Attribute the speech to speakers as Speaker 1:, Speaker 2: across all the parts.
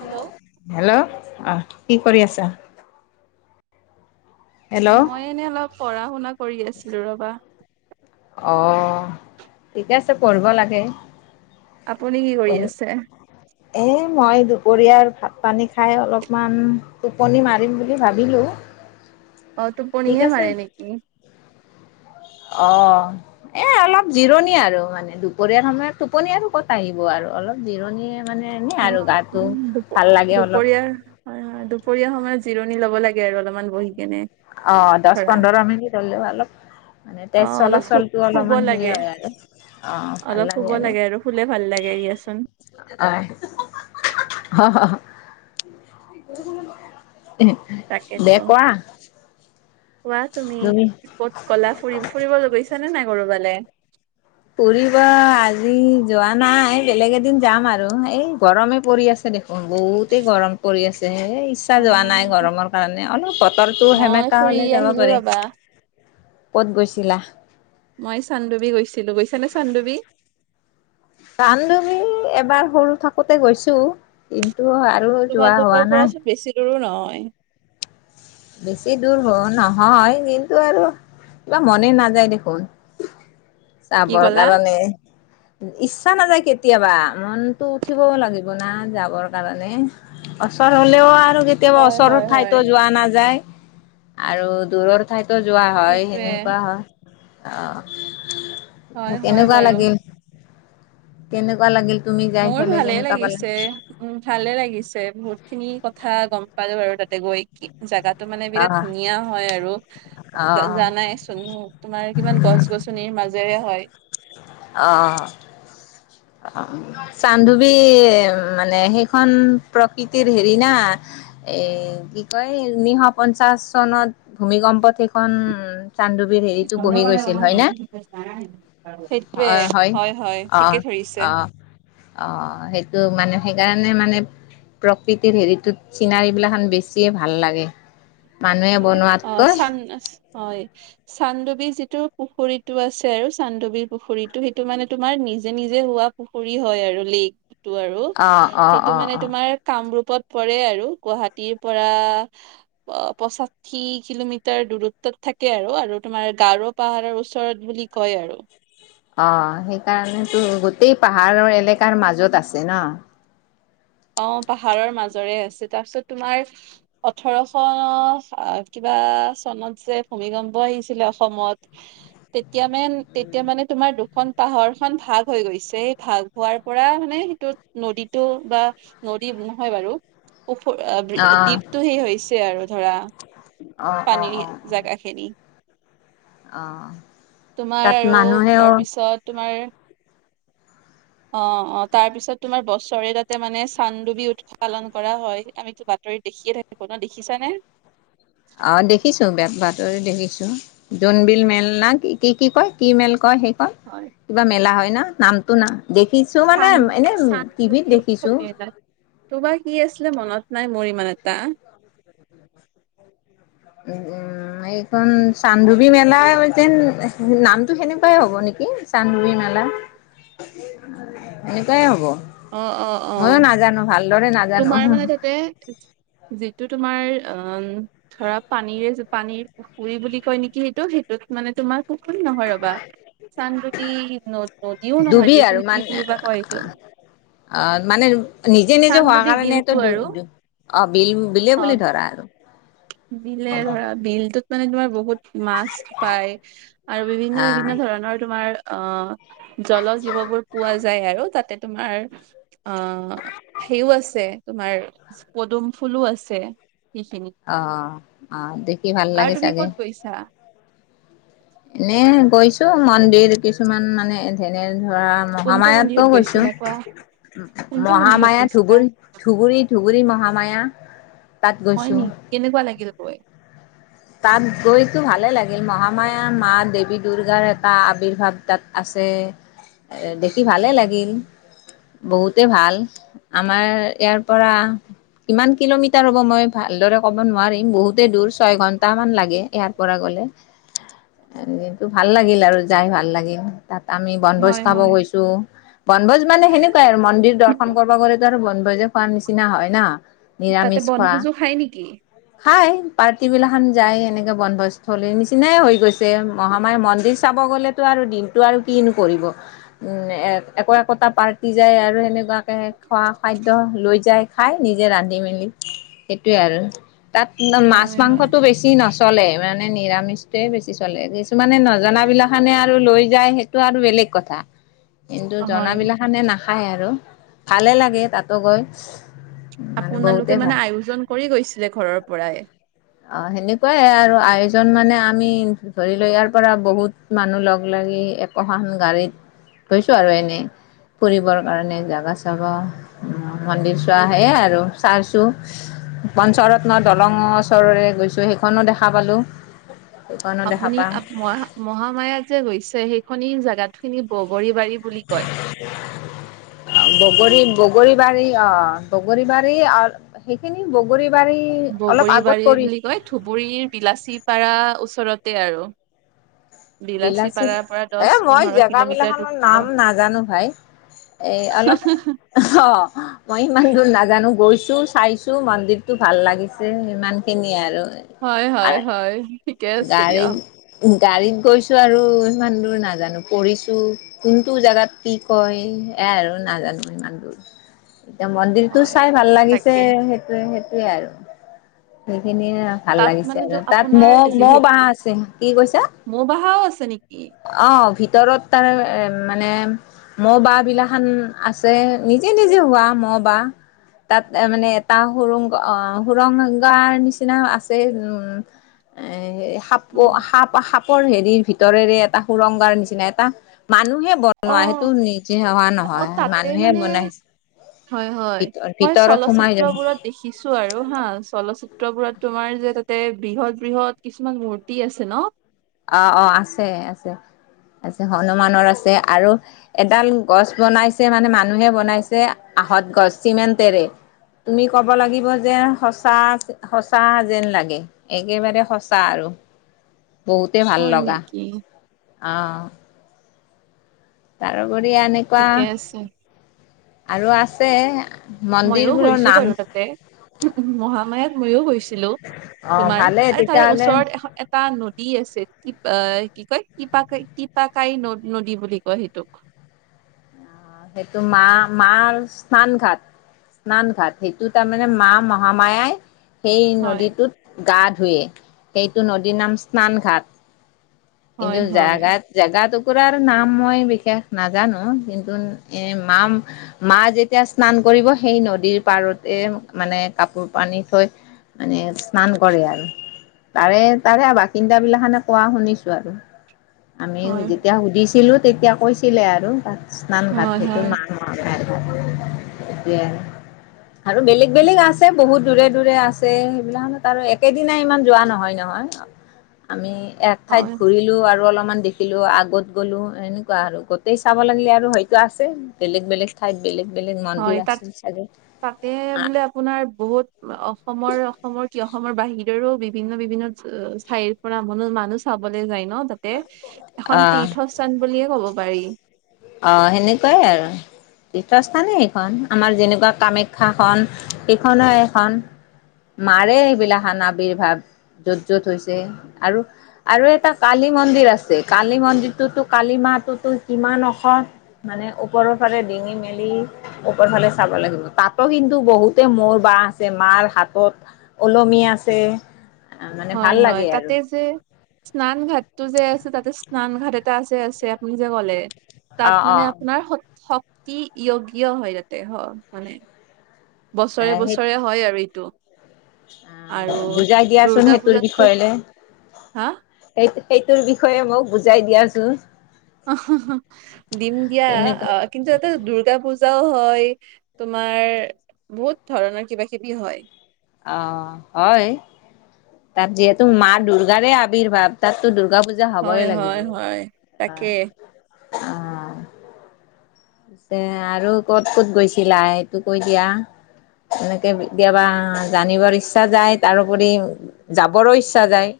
Speaker 1: Hello
Speaker 2: hello অ' কি কৰি আছা? হেল্ল'
Speaker 1: মই এনেই অলপ পঢ়া শুনা কৰি আছিলো ৰবা।
Speaker 2: অ', ঠিকে আছে পঢ়িব লাগে।
Speaker 1: আপুনি কি কৰি
Speaker 2: পঢ়ি
Speaker 1: আছে?
Speaker 2: এ মই দুপৰীয়াৰ ভাত পানী খাই অলপমান টোপনি মাৰিম বুলি ভাবিলো।
Speaker 1: অ'
Speaker 2: ঠিক
Speaker 1: টোপনিহে
Speaker 2: আছে
Speaker 1: মাৰে নেকি?
Speaker 2: অ' এ অলপ জিৰণি আৰু মানে দুপৰীয়াৰ সময়ত টোপনি আৰু ক'ত আহিব আৰু। অলপ জিৰণি মানে এনেই
Speaker 1: অ'
Speaker 2: আৰু গাটো ভাল লাগে অলপ
Speaker 1: দুপৰীয়াৰ হয় হয় দুপৰীয়া সময়ত জিৰণি লব লাগে। আৰু অলপমান বহি কেনে,
Speaker 2: অ দহ
Speaker 1: ধৰা।
Speaker 2: পোন্ধৰ মিনিট হ'লেও অলপ মানে তেজ
Speaker 1: অ' অলপ শু
Speaker 2: চলাচলটো
Speaker 1: শুব
Speaker 2: অলপমান হেৰি
Speaker 1: লাগে।
Speaker 2: হয় আৰু
Speaker 1: অলপ শুব লাগে আৰু শুলে ভাল লাগে দিয়া চোন।
Speaker 2: অ' এ লে
Speaker 1: তাকেতো
Speaker 2: কোৱা।
Speaker 1: কোৱা তুমি কত গলা ফুৰি, ফুৰিব গৈছা নে নাই কৰবালে?
Speaker 2: পঢিবা আজি যোৱা নাই বেলেগ এদিন যাম আৰু এই গৰমেই পৰি আছে দেখোন বহুতেই গৰম পৰি আছে। ইচ্ছা
Speaker 1: অ
Speaker 2: যোৱা নাই গৰমৰ কাৰণে অলপ বতৰটো
Speaker 1: মই
Speaker 2: সেমেকা
Speaker 1: ফুৰি
Speaker 2: হলে যাব
Speaker 1: আহিলো
Speaker 2: পাৰি।
Speaker 1: ৰবা
Speaker 2: কত গৈছিলা?
Speaker 1: মই চান্দুবি গৈছিলো, গৈছে নে চান্দুবি?
Speaker 2: চান্দুবি এবাৰ সৰু থাকোতে গৈছো। তটো আৰু যোৱা হোৱা নাই।
Speaker 1: হয়।
Speaker 2: বেছি দূৰ হ নহয় কিন্তু আৰু কিবা মনে নাযায় দেখোন।
Speaker 1: কি
Speaker 2: চাবৰ
Speaker 1: ক'লা
Speaker 2: কাৰণে, ইচ্ছা নাযায় কেতিয়া কেতিয়াবা মনতো উঠিবও লাগিব না যাবৰ কাৰণে ওচৰ হলেও আৰু। কেতিয়াবা
Speaker 1: হয়
Speaker 2: ওচৰৰ
Speaker 1: হয় হয়
Speaker 2: ঠাইতো যোৱা নাযায় আৰু দূৰৰ ঠাইত যোৱা হয়
Speaker 1: সেইটোৱে
Speaker 2: সেনেকুৱা হয়,
Speaker 1: হয়
Speaker 2: অ'।
Speaker 1: হয়
Speaker 2: কেনেকুৱা
Speaker 1: বাৰু
Speaker 2: লাগিল কেনেকুৱা লাগিল তুমি যাই
Speaker 1: মোৰ
Speaker 2: পেলাই
Speaker 1: ভালে
Speaker 2: কেনেকুৱা পালা
Speaker 1: লাগিছে উ ভালে লাগিছে বহুত খিনি কথা গম পালো বাৰু তাতে গৈ কি জাগাত মানে বিৰাট
Speaker 2: অ
Speaker 1: ধুনীয়া হয় আৰু
Speaker 2: অ
Speaker 1: জানাই চোন তোমাৰ কিমান গছ গছনিৰ মাজেৰে হয়।
Speaker 2: আহঁ। চানধোৱী মানে সেইখন প্ৰকৃতিৰ হেৰি না এ কি কয় উনৈশ পঞ্চাশ চনত ভূমিকম্প শেষ এখন চানডুবি হেৰিতটো বহি গৈছিল হয় না?
Speaker 1: সেইটোৱে
Speaker 2: অ হয় অ
Speaker 1: ঠিকে ধৰিছে
Speaker 2: অ অ সেইটো মানে সেইকাৰণে মানে প্ৰকৃতিৰ হেৰিটোত চিনাৰী বিলাক বেছিয়ে ভাল লাগে মানুহে
Speaker 1: অ
Speaker 2: বনোৱাতকৈ
Speaker 1: চান্ হয় চানডুবি যিটো পুখুৰীতটো আছে আৰু চান্দবীৰ পুখুৰীতটো সেইটো মানে তুমাৰ নিজে নিজে হোৱা পুখুৰী হয় আৰু লেকটো আৰু
Speaker 2: অ অ
Speaker 1: সেইটো
Speaker 2: অ
Speaker 1: মানে
Speaker 2: অ
Speaker 1: তোমাৰ কামৰূপ ত পৰে আৰু গুৱাহাটীৰ পৰা অ পঁচাশি কিলোমিটাৰ দূৰত্বত থাকে আৰু তোমাৰ গাঁৱৰ পাহাৰৰ ওচৰত বুলি কয় হেৰী
Speaker 2: অ সেইকাৰণেতো গোটেই পাহাৰৰ এলেকাৰ মাজত আছে ন
Speaker 1: অ পাহাৰৰ মাজৰে আছে তাৰপিছত তোমাৰ ওঠৰশ কিবা চনত যে ভূমিকম্প আহিছিলে অসমত তেতিয়া মান তেতিয়া মানে তোমাৰ দুখন পাহৰ খন ভাগ হৈ গৈছে এই ভাগ হোৱাৰ পৰা মানে সেইটো নদীতটো বা নদী নহয় বাৰু ওফ
Speaker 2: অ
Speaker 1: দ্বীপটো সেই হৈছে আৰু ধৰা
Speaker 2: অ অ অ
Speaker 1: পানীৰ জাগাখেদি
Speaker 2: অ অ
Speaker 1: তোমাৰ
Speaker 2: তাত
Speaker 1: আৰু
Speaker 2: মানুহেও
Speaker 1: তাৰপিছত তোমাৰ অ অ তাৰপিছত তোমাৰ বছৰে তাতে মানে চান্দুবি উৎস পালন কৰা হয় আমিতো বাতৰিত দেখিয়ে থাকিব ন দেখিছানে
Speaker 2: অ দেখিছো বেয়া ভাৰ দেখিছো জোনবিল মেল না কি কি কি কয় কি মেল কয়েই
Speaker 1: হয়
Speaker 2: কিবা মেলা হয় না নামটোো না দেখিছো মানে এনে
Speaker 1: উসৱ
Speaker 2: টিভিত দেখিছো
Speaker 1: মাত তোমাৰ কি আছিলে মনত াত নাই মোৰ ইমান এটা
Speaker 2: উম এইখন চান্দবী মেলাৰ যেন নামটো সেনেকুৱাই হ'ব নেকি চান্দুৰী মালা এনেকুৱাই হ'ব
Speaker 1: অ অ অ
Speaker 2: ময়ো নাজানো ভালদৰে নাজানো
Speaker 1: তোমাৰ মানে তাতে যিটো তোমাৰ অ ধৰা পানীৰে পানীৰ পুখুৰী বুলি কয় নেকি সেইটো সেইটোত মানে তোমাৰ পুুৰী নহয় ৰবা চানবদি ন নদীও নহয়
Speaker 2: ডুবি
Speaker 1: দিয়চোন
Speaker 2: আৰু
Speaker 1: কি
Speaker 2: মানে
Speaker 1: বুলিিবা কয় এইটো
Speaker 2: অ মানে নিজে নিজে হোৱা
Speaker 1: চানডুবি বিলটো
Speaker 2: কাৰণেটো দু
Speaker 1: আৰু
Speaker 2: অ বিল বিলে
Speaker 1: অ
Speaker 2: বুলি ধৰা আৰু
Speaker 1: বিলে ধৰা বিলটোত মানে তোমাৰ বহুত মাাস্ পাই আৰু বিভিন্ন
Speaker 2: আহ
Speaker 1: বিভিন্ন ধৰণৰ তোমাৰ অ জল জীৱ বোৰ পোৱা যায় আৰু তাতে তোমাৰ অ সেইও আছে তোমাৰ পদুম ফুলো আছে সেইখিনি
Speaker 2: আহ আহ দেখি ভাল
Speaker 1: আৰু
Speaker 2: লাগে
Speaker 1: তুমি
Speaker 2: চাগে
Speaker 1: ক'ত গৈছা
Speaker 2: এনে গৈছো মন্দিৰ কিছুমান মানে ধেনে ধৰা
Speaker 1: কোনটো
Speaker 2: মহামায়তকো
Speaker 1: মন্দিৰত
Speaker 2: গৈছো
Speaker 1: গৈছিলা কোৱা কোনটো মন্দিৰত
Speaker 2: মহামায়া
Speaker 1: গৈছিলা
Speaker 2: ধুবুৰী ধুবুৰী ধুবুৰী মহামায়া তাত
Speaker 1: হয়
Speaker 2: গৈছো।
Speaker 1: নিকি কেনেকুৱা লাগিল কৈ
Speaker 2: তাত গৈতো ভালে লাগিল মহামায়া মা দেৱী দুৰ্গাৰ এটা আৱিৰ্ভাৱ তাত আছে দেখি ভালেই লাগিল বহুতে ভাল আমাৰ ইয়াৰ পৰা কিমান কিলোমিটাৰ হ'ব মই ভালদৰে ক'ব নোৱাৰিম বহুতেই দূৰ ছয় ঘন্টা সটামান লাগে ইয়াৰ পৰা গ'লে কিন্তু ভাল লাগিল আৰু যাই ভাল লাগিল তাত আমি বনভোজ
Speaker 1: হয়
Speaker 2: খাব
Speaker 1: হয়
Speaker 2: গৈছো বনভোজ মানে সেনেকুৱাই আৰু মন্দিৰ দৰ্শন কৰিব গতো আৰু বনভোজ যে খোৱাৰ নিচিনা হয় না
Speaker 1: তাতে
Speaker 2: নিৰামিষ খোৱা
Speaker 1: বনভোজো খাই নেকি
Speaker 2: খাই পাৰ্টি বিলাখান যাই এনেকে বন্ধস্থলীৰ নিচিনাই হৈ গৈছে মহামায় মন্দিৰ চাব গ'লেতো আৰু দিনতটো আৰু কি কিনো কৰিব একো একোটা পাৰ্টি যায় আৰু সেনেকুৱাকে খোৱা খাদ্য লৈ যাই খাই নিজে ৰান্ধি মেলি সেইটোৱে আৰু তাত মাছ
Speaker 1: হয় হয়
Speaker 2: মাংসটো বেছি নচলে মানে নিৰামিষয়ে বেছি চলে কিছুমানে নজানাবিলাখানে আৰু লৈ যায় সেইটো আৰু বেলেগ কথা কিন্তু
Speaker 1: হয়
Speaker 2: জনাবিলাখানে নাখায় আৰু ভালে লাগে তাতো গৈ মানে বহুতে
Speaker 1: আপোনালোকে মানে
Speaker 2: ভাল
Speaker 1: আয়োজন কৰি গৈছিলে ঘৰৰ পৰাই
Speaker 2: অ সেনেকুৱাই আৰু আয়োজন মানে আমি ধৰি লও ইয়াৰ পৰা বহুত মানুহ লগ লাগি একোখন গাড়ীত ধৈছো আৰু এনে ফুৰিবৰ কাৰণে জাগা চাবা মন্দিৰ চোৱা সেয়ে আৰু চাইছো পঞ্চৰৰত্ন দলং ওচৰৰে গৈছোঁ সেইখনো দেখা পালোঁ সেইখনো দেখা
Speaker 1: আপুনি
Speaker 2: পাওঁ
Speaker 1: মহ মহামায়া যে গৈছে সেইখনি জোগাত খিনি বগৰী বুলি কয়
Speaker 2: বগৰী বগৰী বাৰী অ বগৰী বাৰী অ সেইখিনি বগৰী বাৰী অলপ আগত
Speaker 1: বগৰীবাৰী
Speaker 2: পৰি
Speaker 1: বুলি কয় ধুবুৰীৰ বিলাচীপাৰা ওচৰতে আৰু
Speaker 2: বিলাচী
Speaker 1: পাৰাৰ পৰা দহ
Speaker 2: এ মই
Speaker 1: পোন্ধৰ
Speaker 2: জেগা
Speaker 1: কিলোমিটাৰ
Speaker 2: বিলাখনৰ
Speaker 1: দূৰত্ব
Speaker 2: নাম নাজানো ভাই এ অলপ অ মই ইমান দূৰ নাজানো গৈছো চো চাইছো মন্দিৰতো ভাল লাগিছে ইমান খিনিয় আৰু আৰু
Speaker 1: হয় ঠিকে আছে দিয়া
Speaker 2: গাড়ীত গাড়ীত গৈছো আৰু ইমান দূৰ নাজানো পঢ়িছো কোনটো জোগাত কি কয় এ আৰু নাজানো ইমান দূৰ এতিয়া মন্দিৰটো
Speaker 1: হয়
Speaker 2: চাই ভাল লাগিছে
Speaker 1: তাকে
Speaker 2: সেইটোৱে সেইটোয়ে আৰু সেইখিনিয়ে ভাল
Speaker 1: তাত
Speaker 2: লাগিছে
Speaker 1: মানে
Speaker 2: আৰু
Speaker 1: তো
Speaker 2: তাত
Speaker 1: আপোনাৰ
Speaker 2: মোক ম ব
Speaker 1: যিহেতু
Speaker 2: আছে কি কৈছা
Speaker 1: মৌ বাহাও আছে নেকি
Speaker 2: অ ভ ভিতৰত তাৰে এ মানে মহ' বাঁহ বিলা খান আছে নিজে নিজে হোৱা ম' মবাঁ তাত মানে এটা সুৰংগ সুৰংগাৰ নিচিনা আছে উম এ সাপ
Speaker 1: অ
Speaker 2: সাপ সাপৰ হেৰিৰ ভিতৰেৰে এটা সুৰংগাৰ নিচিনা এটা মানুহে বনোৱা সেইটো নিজে হেৱা
Speaker 1: অ
Speaker 2: নহয়
Speaker 1: তাতে
Speaker 2: মানুহে
Speaker 1: মানে
Speaker 2: বনাইছে
Speaker 1: হয় হয়
Speaker 2: ভিত
Speaker 1: মই
Speaker 2: ভিতৰত সোমাই
Speaker 1: চলচিত্ৰ
Speaker 2: যাব।
Speaker 1: বোৰত দেখিছো আৰু হা চলচিত্ৰ সত্ৰবোৰত তোমাৰ যে তাতে বৃহৎ বৃহৎ কিছুমান মূৰ্তি আছে ন
Speaker 2: অ অ আছে আছে আছে হনুমানৰ আছে আৰু এডাল গছ বনাইছে মানে মানুহে বনাইছে আহঁত গছ চিমেণ্টেৰে তুমি ক'ব লাগিব যেন সঁচা সঁচা যেন লাগে একেবাৰে সঁচা আৰু
Speaker 1: [inaudible] হয় নেকি?
Speaker 2: অঁ তাৰোপৰি এনেকুৱা
Speaker 1: ঠিকে আছে
Speaker 2: আৰু আছে
Speaker 1: ময়ো
Speaker 2: মন্দিৰবোৰৰ
Speaker 1: গৈছো
Speaker 2: নাম
Speaker 1: বাৰু তাতে মহামায়াত ময়ো গৈছো ছিলো
Speaker 2: অ
Speaker 1: তোমাৰ
Speaker 2: ভালেই
Speaker 1: আৰু তাৰে
Speaker 2: তেতিয়াহ'লে
Speaker 1: ওচৰত এ এটা নদী আছিল টিপ কি কয় টিপ টিপাকাই ন নদী বুলি কয় সেইটোক [inaudible]
Speaker 2: সেইটো মা-মাৰ স্নান ঘাট। স্নানঘাট সেইটো তাৰমানে মা মহামায়াই। সেই
Speaker 1: হয়
Speaker 2: নদীটোত গা ধোৱে, সেইটো নদীৰ নাম স্নান ঘাট।
Speaker 1: হয়
Speaker 2: কিন্তু
Speaker 1: হয়
Speaker 2: জাগাত জাগাটোক কুকুৰাৰ নাম মই বিশেষ নাজানো কিন্তু এ, মা-মা যেতিয়া স্নান কৰিব সেই নদীৰ পাৰতে মানে কাপোৰ পানি থৈ মানে স্নান কৰে আৰু তাৰে তাৰে আৰু বাসিন্দা বিলাকখানে কোৱা শুনিছো। আৰু আমি
Speaker 1: হয়
Speaker 2: যেতিয়া সুধিছিলোঁ তেতিয়া কৈছিলে আৰু তাত। স্নানঘাট
Speaker 1: হয়
Speaker 2: সেইটো
Speaker 1: হয় হয়
Speaker 2: নামাই এতিয়া আৰু বেলেগ বেলেগ আছে বহুত। দূৰে দূৰে আছে সেইবিলাকত আৰু একেদিনাই ইমান যোৱা নহয় নহয়। আমি এক ঠাইত
Speaker 1: হয়
Speaker 2: ঘূৰিলো আৰু অলপ অকমান দেখিলো আগত গ'লো এনেকুৱা আৰু গোটেই চাব লাগিলে আৰু হয়তো আছে বেলেগ বেলেগ ঠাইত, বেলেগ বেলেগ মন্দিৰ
Speaker 1: হয় তাত,
Speaker 2: আছিল চাগে।
Speaker 1: তাতে বোলে আপোনাৰ বহুত অসমৰ, অসমৰ কি অসমৰ বাহিৰৰো বিভিন্ন বিভিন্ন ঠাইৰ পৰা ম-মানুহ চাব চাবলৈ যায় ন তাতে, এখন
Speaker 2: অ'
Speaker 1: তীৰ্থস্থান বুলিয়ে ক'ব পাৰি।
Speaker 2: অহ' সেনেকুৱাই আৰু। তীৰ্থস্থানেই সেইখন আমাৰ যেনেকুৱা কামাখ্যাখন, সেইখনো এখন। মাৰে এইবিলাসান আবিৰ্ভাৱ। য'ত য'ত হৈছে আৰু, আৰু এটা কালি মন্দিৰ আছে কালি মন্দিৰটোতো কালি মা তাতেটো কিমান ওখ। ওখ, মানে ওপৰৰ ফালে ডিঙি মেলি ওপৰৰ ফালে চাব লাগিব তাতো কিন্তু বহুত মোৰ বা আছে মাৰ হাতত ওলমি আছে। মানে
Speaker 1: হয়
Speaker 2: ভাল
Speaker 1: হয়
Speaker 2: লাগে আৰু
Speaker 1: তাতে যে স্নান ঘাতটো যে আছে তাতে স্নান ঘাত এটা আছে-আছে আপুনি যে ক'লে
Speaker 2: অ
Speaker 1: তাত
Speaker 2: অ
Speaker 1: মানে আপোনাৰ সত শক্তি য়জ্ঞ হয় তাতে, হয় মানে। বছৰে
Speaker 2: সেই
Speaker 1: বছৰে হয় আৰু এইটো। আৰু
Speaker 2: বুজাই দিয়াচোন
Speaker 1: দুৰ্গা
Speaker 2: সেইটোৰ
Speaker 1: পূজাতোতো
Speaker 2: বিষয়েলে সেইটোৰ বিষয়ে মোক বুজাই দিয়াচোন।
Speaker 1: অহ' দিম দিয়া অহ,
Speaker 2: তেনেকুৱা
Speaker 1: কিন্তু এটা দুৰ্গা পুজা পূজাও হয়, তোমাৰ বহুত ধৰণৰ কিবা কিবি হয়।
Speaker 2: অহ' হয়। তাত যিহেতু মা দুৰ্গাৰ আৱিৰ্ভাৱ তাত তো দুৰ্গা পূজা
Speaker 1: হয়
Speaker 2: হ'বই লাগিব।
Speaker 1: হয় হয় তাকে
Speaker 2: অহ, অহ। পিছে আৰু ক'ত ক'ত গৈছিলা এইটো কৈ দিয়া। এনেকে কেতিয়াবা জানিবৰ ইচ্ছা যায়, তাৰোপৰি যাবৰো ইচ্ছা যায়।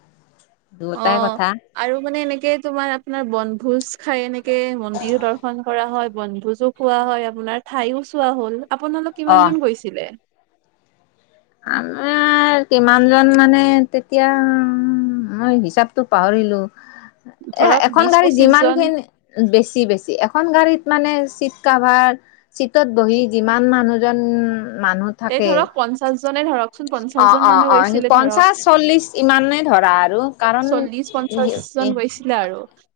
Speaker 2: দুয়োটাই কথা
Speaker 1: অহ' আৰু মানে এনেকে তোমাৰ আপোনাৰ বনভোজ খাই এনেকে কে মন্দিৰো দৰ্শন কৰা হয় বনভোজো খোৱা হয়, আপোনাৰ ঠাইও চোৱা হ'ল। আপোনালোক
Speaker 2: অ'।
Speaker 1: কিমানজন গৈছিলে।
Speaker 2: আমাৰ কিমান জন মানে তেতিয়া মই হিচাপতটো পাহৰিলোঁ। এ,
Speaker 1: ধৰক
Speaker 2: এখন
Speaker 1: বিশ
Speaker 2: গাড়ী
Speaker 1: পঁচিশ জন
Speaker 2: যিমানখিনি। বেছি, বেছি। এখন গাড়ীত মানে চিট কভাৰ চিটত বহি যিমান মানুহজন মানুহ
Speaker 1: এই
Speaker 2: থাকে।
Speaker 1: ধৰক পঞ্চাশ জনে ধৰকচোন পঞ্চাশ
Speaker 2: অহ',
Speaker 1: জন
Speaker 2: অহ',
Speaker 1: মানুহ
Speaker 2: অহ' সি
Speaker 1: গৈছিলে ধৰক
Speaker 2: পঞ্চাশ চল্লিশ ইমানেই ধৰা আৰু। কাৰণ
Speaker 1: চল্লিশ পঞ্চাশ জন গৈছিলে আৰু।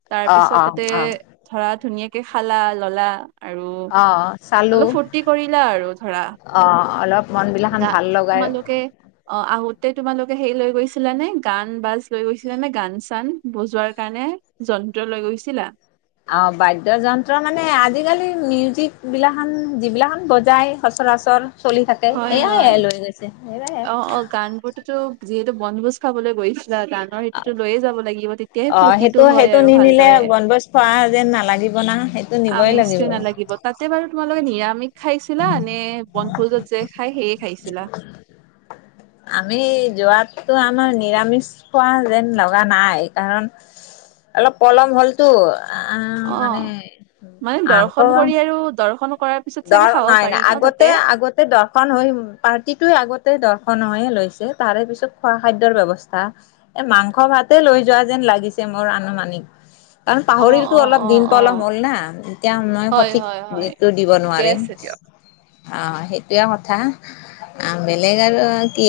Speaker 1: তাৰ
Speaker 2: অ
Speaker 1: পিছত
Speaker 2: অ
Speaker 1: তাতে
Speaker 2: অ
Speaker 1: ধৰা ধুনীয়াকে খালা ললা। আৰু
Speaker 2: অ চালো
Speaker 1: অলপ ফূৰ্তি কৰিলা আৰু ধৰা।
Speaker 2: অ অলপ মন বিলাখান
Speaker 1: দা
Speaker 2: ভাল লগাই
Speaker 1: তোমালোকে আহোতে তে তোমালোকে সেই লৈ গৈছিলা নে, গান বাজ লৈ গৈছিলা নে গান চান বজোৱাৰ কাৰণে যন্ত্ৰ লৈ গৈছিলা?
Speaker 2: অ', বাদ্যযন্ত্ৰ মানে আজিকালি মিউজিক বিলাখান যিবিলাখান বজাই সচৰাচৰ চলি থাকে
Speaker 1: হয়
Speaker 2: এয়াই
Speaker 1: হয়
Speaker 2: এয়াই লৈ গৈছে এয়াই
Speaker 1: অ অ গান বোৰতোতো যিহেতু বনভোজ খাবলৈ গৈ গানৰ হেইতুটো লৈয়ে যাব লাগিব তেতিয়াহে
Speaker 2: অ
Speaker 1: ফূৰ্তিটো
Speaker 2: সেইটো
Speaker 1: হয়
Speaker 2: সেইটো
Speaker 1: আৰু
Speaker 2: নিনিলে
Speaker 1: ভালদৰে
Speaker 2: বনভোজ খোৱা যেন নালাগিব না সেইটো নিবই
Speaker 1: আমেজটো
Speaker 2: লাগিব
Speaker 1: নালাগিব তাতে বাৰু তোমালোকে নিয়া খাইছিলা নে বনভোজত যে খাই সেয়ে খাইছিলা?
Speaker 2: আমি যোৱাতটো আমাৰ নিৰামিষ খোৱা যেন লগা নাই কাৰণ অলপ পলম হ'লতো আহ মানে
Speaker 1: অ', মানে দৰ্শন কৰি আৰু দৰ্শন কৰাৰ পিছত
Speaker 2: দ
Speaker 1: চাগে খাব পাৰি
Speaker 2: নাই-নাই
Speaker 1: ন তাতে
Speaker 2: আগতে-আগতে দৰ্শন হৈ পাৰ্টিটো আগতে দৰ্শন হয়ে লৈছে তাৰে পিছত খোৱা খাদ্যৰ ব্যৱস্থা এহ মাংস ভাতে লৈ যোৱা যেন লাগিছে। মোৰ আনুমানিক কাৰণ
Speaker 1: অ
Speaker 2: পাহৰিলতো
Speaker 1: অ
Speaker 2: অলপ
Speaker 1: অ
Speaker 2: দিন অলপ
Speaker 1: অ
Speaker 2: পলম হ'ল না এতিয়া মই
Speaker 1: হয়
Speaker 2: সঠিক
Speaker 1: হয় হয়
Speaker 2: দিনটো দিব
Speaker 1: ঠিকে
Speaker 2: নোৱাৰিম,
Speaker 1: আছে দিয়ক
Speaker 2: আহ সেইটোৱে কথা বেলেগ আৰু কি